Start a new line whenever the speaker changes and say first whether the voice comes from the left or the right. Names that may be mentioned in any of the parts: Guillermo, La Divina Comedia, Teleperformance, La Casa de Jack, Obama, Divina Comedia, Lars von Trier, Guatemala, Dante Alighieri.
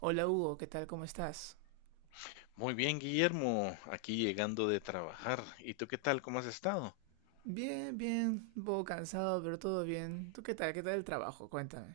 right: Hola Hugo, ¿qué tal? ¿Cómo estás?
left: Muy bien, Guillermo, aquí llegando de trabajar. ¿Y tú qué tal? ¿Cómo has estado?
right: Bien, bien, un poco cansado, pero todo bien. ¿Tú qué tal? ¿Qué tal el trabajo? Cuéntame.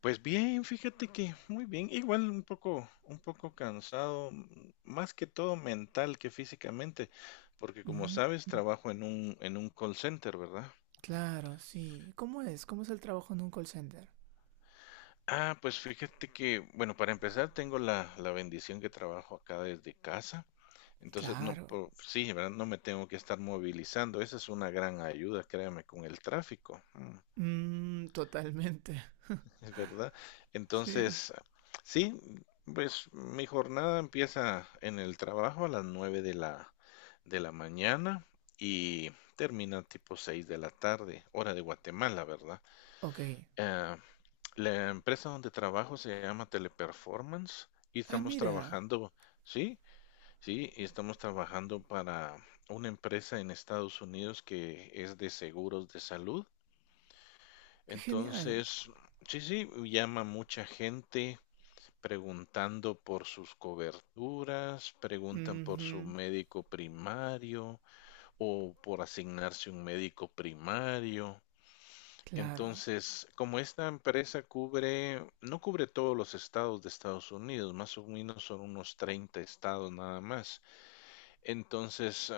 left: Pues bien, fíjate que muy bien, igual un poco, cansado, más que todo mental que físicamente, porque como
right: Mm,
left: sabes, trabajo en un call center, ¿verdad?
right: claro, sí. ¿Cómo es? ¿Cómo es el trabajo en un call center?
left: Ah, pues fíjate que, bueno, para empezar, tengo la bendición que trabajo acá desde casa. Entonces, no,
right: Claro.
left: sí, ¿verdad? No me tengo que estar movilizando. Esa es una gran ayuda, créame, con el tráfico. Mm.
right: Totalmente.
left: Es verdad.
right: Sí.
left: Entonces, sí, pues mi jornada empieza en el trabajo a las 9 de la mañana y termina tipo 6 de la tarde, hora de Guatemala, ¿verdad?
right: Ok.
left: Eh, la empresa donde trabajo se llama Teleperformance y
right: Ah,
left: estamos
right: mira,
left: trabajando, sí, sí, y estamos trabajando para una empresa en Estados Unidos que es de seguros de salud.
right: qué genial.
left: Entonces, sí, sí, llama mucha gente preguntando por sus coberturas, preguntan por su
right: Ujú.
left: médico primario o por asignarse un médico primario.
right: Claro.
left: Entonces, como esta empresa cubre, no cubre todos los estados de Estados Unidos, más o menos son unos 30 estados nada más. Entonces,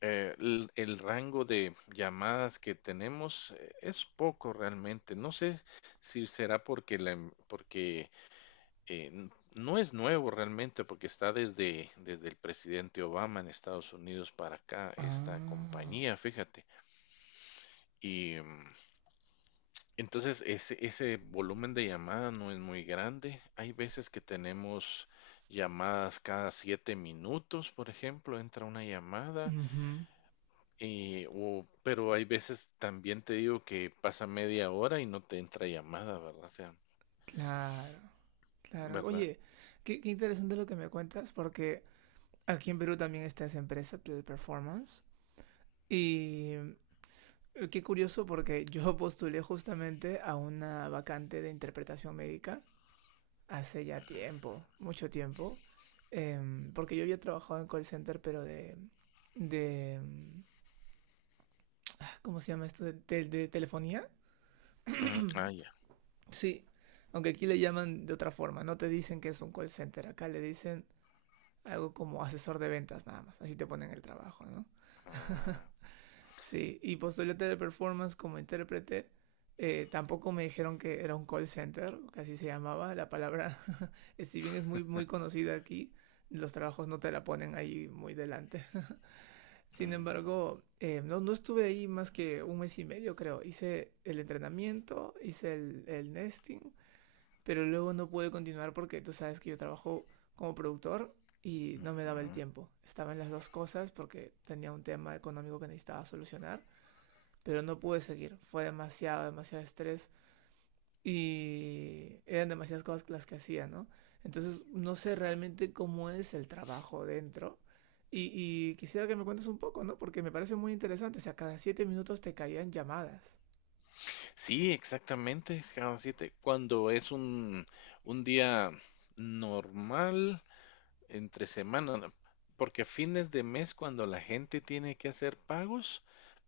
left: el rango de llamadas que tenemos es poco realmente. No sé si será porque porque no es nuevo realmente porque está desde el presidente Obama en Estados Unidos para acá, esta
right: Ah.
left: compañía, fíjate. Y entonces ese volumen de llamada no es muy grande. Hay veces que tenemos llamadas cada 7 minutos, por ejemplo, entra una llamada,
right: Ujú.
left: pero hay veces también te digo que pasa media hora y no te entra llamada, ¿verdad? O sea,
right: Claro, claro.
left: ¿verdad?
right: Oye, qué interesante lo que me cuentas, porque aquí en Perú también está esa empresa, Teleperformance. Y qué curioso porque yo postulé justamente a una vacante de interpretación médica hace ya tiempo, mucho tiempo, porque yo había trabajado en call center, pero de, em, ¿cómo se llama esto? ¿De telefonía?
left: Ujú. Ah, ya.
right: Sí, aunque aquí le llaman de otra forma, no te dicen que es un call center, acá le dicen algo como asesor de ventas nada más, así te ponen el trabajo, ¿no?
left: Ah,
right: Sí, y postulé Teleperformance como intérprete. Tampoco me dijeron que era un call center, que así se llamaba la palabra. Si bien es muy, muy conocida aquí, los trabajos no te la ponen ahí muy delante. Sin
left: mm,
right: embargo, no, no estuve ahí más que un mes y medio, creo. Hice el entrenamiento, hice el nesting, pero luego no pude continuar porque tú sabes que yo trabajo como productor y no me daba el
left: ujú,
right: tiempo. Estaba en las dos cosas porque tenía un tema económico que necesitaba solucionar, pero no pude seguir. Fue demasiado, demasiado estrés y eran demasiadas cosas las que hacía, ¿no? Entonces no sé
left: claro.
right: realmente cómo es el trabajo dentro. Y quisiera que me cuentes un poco, ¿no? Porque me parece muy interesante. O sea, cada siete minutos te caían llamadas.
left: Sí, exactamente, cada siete. Cuando es un día normal entre semana, ¿no? Porque a fines de mes, cuando la gente tiene que hacer pagos,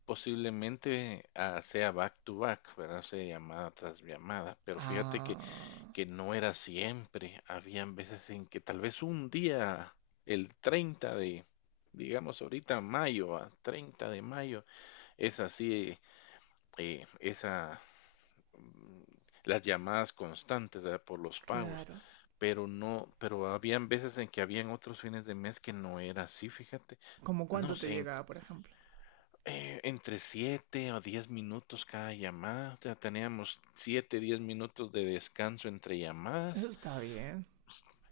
left: posiblemente sea back to back, ¿verdad? O sea, llamada tras llamada. Pero fíjate que,
right: Ah,
left: que no era siempre. Habían veces en que tal vez un día, el 30 de, digamos ahorita mayo, 30 de mayo, es así, esa las llamadas constantes, ¿verdad?, por los pagos,
right: claro.
left: pero no, pero habían veces en que habían otros fines de mes que no era así, fíjate,
right: ¿Como
left: no
right: cuánto te
left: sé,
right: llegaba, por ejemplo?
left: entre 7 o 10 minutos cada llamada, o sea, teníamos 7, 10 minutos de descanso entre
right: Eso
left: llamadas.
right: está bien.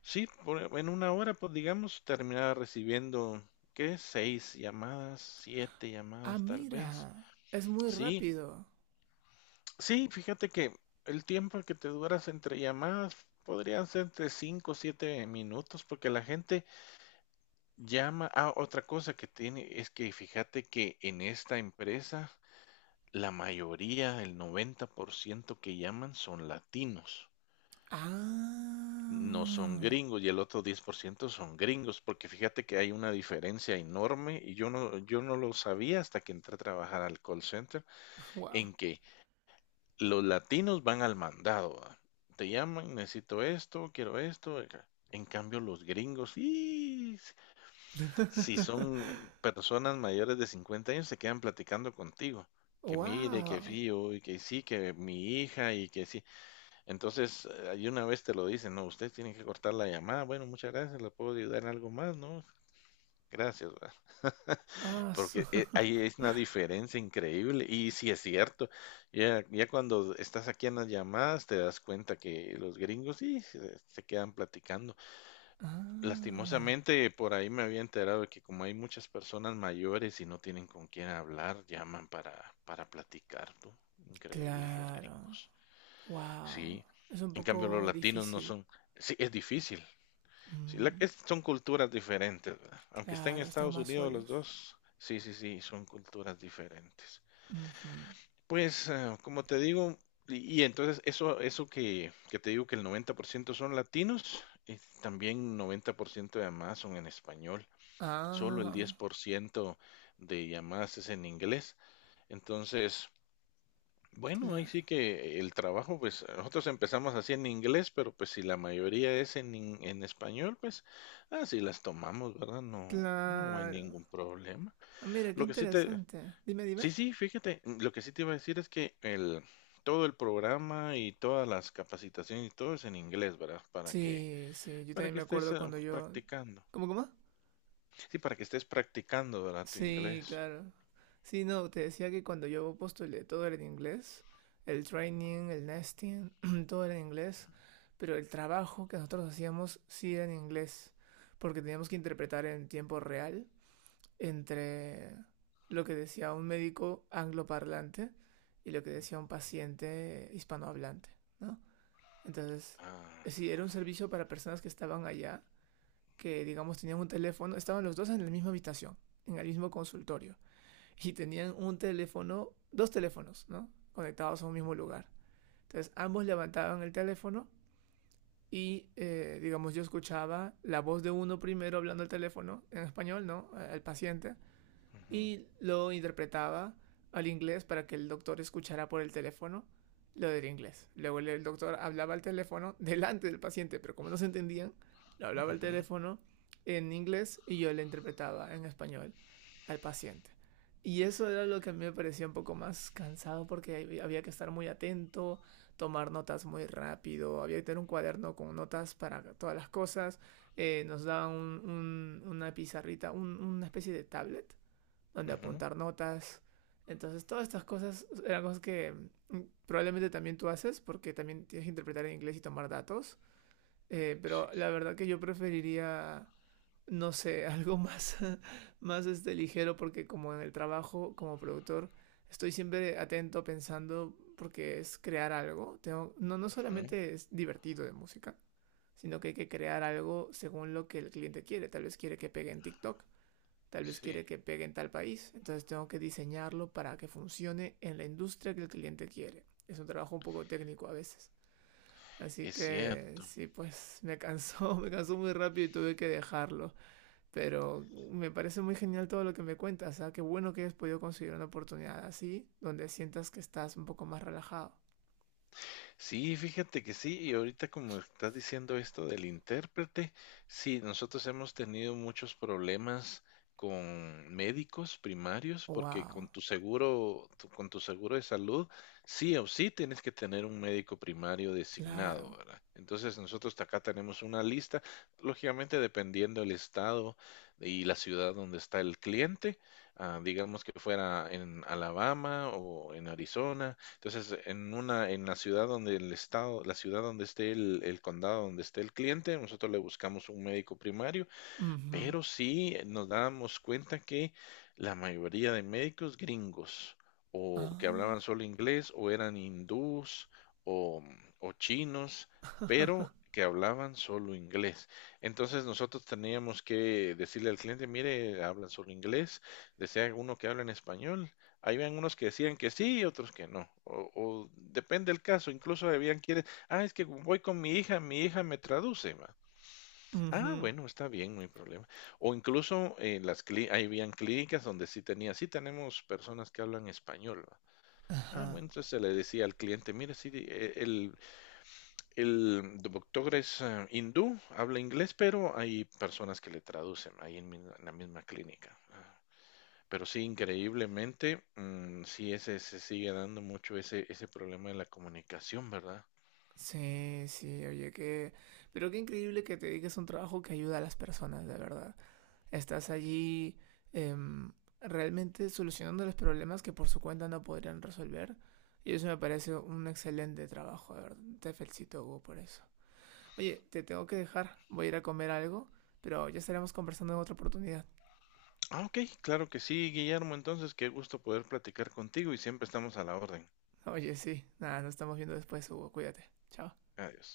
left: Sí, en una hora, pues digamos, terminaba recibiendo, ¿qué? Seis llamadas, siete
right: Ah,
left: llamadas tal vez.
right: mira. Es muy
left: Sí.
right: rápido.
left: Sí, fíjate que el tiempo que te duras entre llamadas podrían ser entre 5 o 7 minutos, porque la gente llama. Ah, otra cosa que tiene es que fíjate que en esta empresa la mayoría, el 90% que llaman son latinos, no son
right: Ah.
left: gringos y el otro 10% son gringos, porque fíjate que hay una diferencia enorme y yo no lo sabía hasta que entré a trabajar al call center,
right: Wow.
left: en que los latinos van al mandado, ¿va? Te llaman, necesito esto, quiero esto, acá. En cambio, los gringos, y si son personas mayores de 50 años, se quedan platicando contigo. Que mire, que
right: Wow.
left: fío, y que sí, que mi hija, y que sí. Entonces, ahí una vez te lo dicen: no, usted tiene que cortar la llamada. Bueno, muchas gracias, le puedo ayudar en algo más, ¿no? Gracias, ¿va?
right: Ah,
left: Porque ahí es una diferencia increíble. Y sí es cierto, ya, ya cuando estás aquí en las llamadas te das cuenta que los gringos sí se quedan platicando.
right: Ah,
left: Lastimosamente por ahí me había enterado de que como hay muchas personas mayores y no tienen con quién hablar, llaman para platicar, ¿no? Increíbles los
right: claro.
left: gringos.
right: Wow.
left: Sí.
right: Es un
left: En cambio los
right: poco
left: latinos no
right: difícil.
left: son. Sí, es difícil. Sí,
right: Mm,
left: son culturas diferentes, ¿verdad? Aunque estén en
right: claro, están
left: Estados
right: más
left: Unidos los
right: solos.
left: dos, sí, sí, sí, son culturas diferentes.
right: Ujú.
left: Pues, como te digo, y entonces eso que te digo que el 90% son latinos, y también 90% de llamadas son en español, solo el
right: Ah,
left: 10% de llamadas es en inglés. Entonces, bueno, ahí
right: claro.
left: sí que el trabajo, pues nosotros empezamos así en inglés, pero pues si la mayoría es en español, pues así las tomamos, ¿verdad? No, no hay
right: Claro.
left: ningún problema.
right: Ah, mira, qué
left: Lo que sí te,
right: interesante. Dime, dime.
left: Sí, sí, fíjate, lo que sí te iba a decir es que todo el programa y todas las capacitaciones y todo es en inglés, ¿verdad? Para que,
right: Sí, sí, yo
left: para
right: también
left: que
right: me
left: estés
right: acuerdo cuando yo.
left: practicando.
right: ¿Cómo, cómo?
left: Sí, para que estés practicando, ¿verdad? Tu
right: Sí,
left: inglés.
right: claro. Sí, no, te decía que cuando yo postulé todo era en inglés, el training, el nesting, todo era en inglés, pero el trabajo que nosotros hacíamos sí era en inglés, porque teníamos que interpretar en tiempo real entre lo que decía un médico angloparlante y lo que decía un paciente hispanohablante, ¿no? Entonces,
left: Ah,
right: sí, era un servicio para personas que estaban allá, que digamos tenían un teléfono, estaban los dos en la misma habitación, en el mismo consultorio y tenían un teléfono, dos teléfonos, ¿no? Conectados a un mismo lugar. Entonces ambos levantaban el teléfono y, digamos, yo escuchaba la voz de uno primero hablando al teléfono, en español, ¿no? El paciente,
left: ujú,
right: y lo interpretaba al inglés para que el doctor escuchara por el teléfono lo del inglés. Luego el doctor hablaba al teléfono delante del paciente, pero como no se entendían, lo hablaba al
left: ujú,
right: teléfono en inglés y yo le interpretaba en español al paciente. Y eso era lo que a mí me parecía un poco más cansado porque había que estar muy atento, tomar notas muy rápido, había que tener un cuaderno con notas para todas las cosas. Nos daban una pizarrita, una especie de tablet donde
left: ujú,
right: apuntar notas. Entonces, todas estas cosas eran cosas que probablemente también tú haces porque también tienes que interpretar en inglés y tomar datos.
left: sí,
right: Pero la verdad que yo preferiría, no sé, algo más, más este, ligero porque como en el trabajo, como productor, estoy siempre atento pensando porque es crear algo. Tengo, no, no
left: ujú,
right: solamente es divertido de música, sino que hay que crear algo según lo que el cliente quiere. Tal vez quiere que pegue en TikTok. Tal vez
left: sí.
right: quiere que pegue en tal país, entonces tengo que diseñarlo para que funcione en la industria que el cliente quiere. Es un trabajo un poco técnico a veces. Así
left: Es
right: que
left: cierto.
right: sí, pues me cansó, me cansó muy rápido y tuve que dejarlo. Pero me parece muy genial todo lo que me cuentas. ¿Eh? Qué bueno que hayas podido conseguir una oportunidad así, donde sientas que estás un poco más relajado.
left: Sí, fíjate que sí, y ahorita como estás diciendo esto del intérprete, sí, nosotros hemos tenido muchos problemas con médicos primarios porque
right: ¡Wow!
left: con tu seguro, con tu seguro de salud, sí o sí tienes que tener un médico primario designado,
right: Claro.
left: ¿verdad? Entonces nosotros acá tenemos una lista, lógicamente dependiendo del estado y la ciudad donde está el cliente, digamos que fuera en Alabama o en Arizona. Entonces, en la ciudad donde la ciudad donde esté el condado donde esté el cliente, nosotros le buscamos un médico primario.
right: Uh -huh.
left: Pero sí, nos dábamos cuenta que la mayoría de médicos gringos, o que hablaban
right: Ah.
left: solo inglés, o eran hindús, o chinos, pero que hablaban solo inglés. Entonces nosotros teníamos que decirle al cliente: mire, hablan solo inglés, desea uno que hable en español. Habían unos que decían que sí y otros que no, o depende del caso, incluso habían quienes, es que voy con mi hija me traduce, ma.
right: Uh
left: Ah,
right: -huh.
left: bueno, está bien, no hay problema. O incluso, ahí habían clínicas donde sí tenemos personas que hablan español, ¿va? Ah,
right: Ajá.
left: bueno, entonces se le decía al cliente: mire, sí, el doctor es, hindú, habla inglés, pero hay personas que le traducen ahí en la misma clínica. Ah. Pero sí, increíblemente, mm, sí, se sigue dando mucho ese problema de la comunicación, ¿verdad?
right: Sí, sí, oye, qué. Pero qué increíble que te dediques a un trabajo que ayuda a las personas, de verdad. Estás allí em, realmente solucionando los problemas que por su cuenta no podrían resolver. Y eso me parece un excelente trabajo, de verdad. Te felicito, Hugo, por eso. Oye, te tengo que dejar. Voy a ir a comer algo, pero ya estaremos conversando en otra oportunidad.
left: Ah, ok, claro que sí, Guillermo, entonces qué gusto poder platicar contigo y siempre estamos a la orden.
right: Oye, sí. Nada, nos estamos viendo después, Hugo. Cuídate. Chao.
left: Adiós.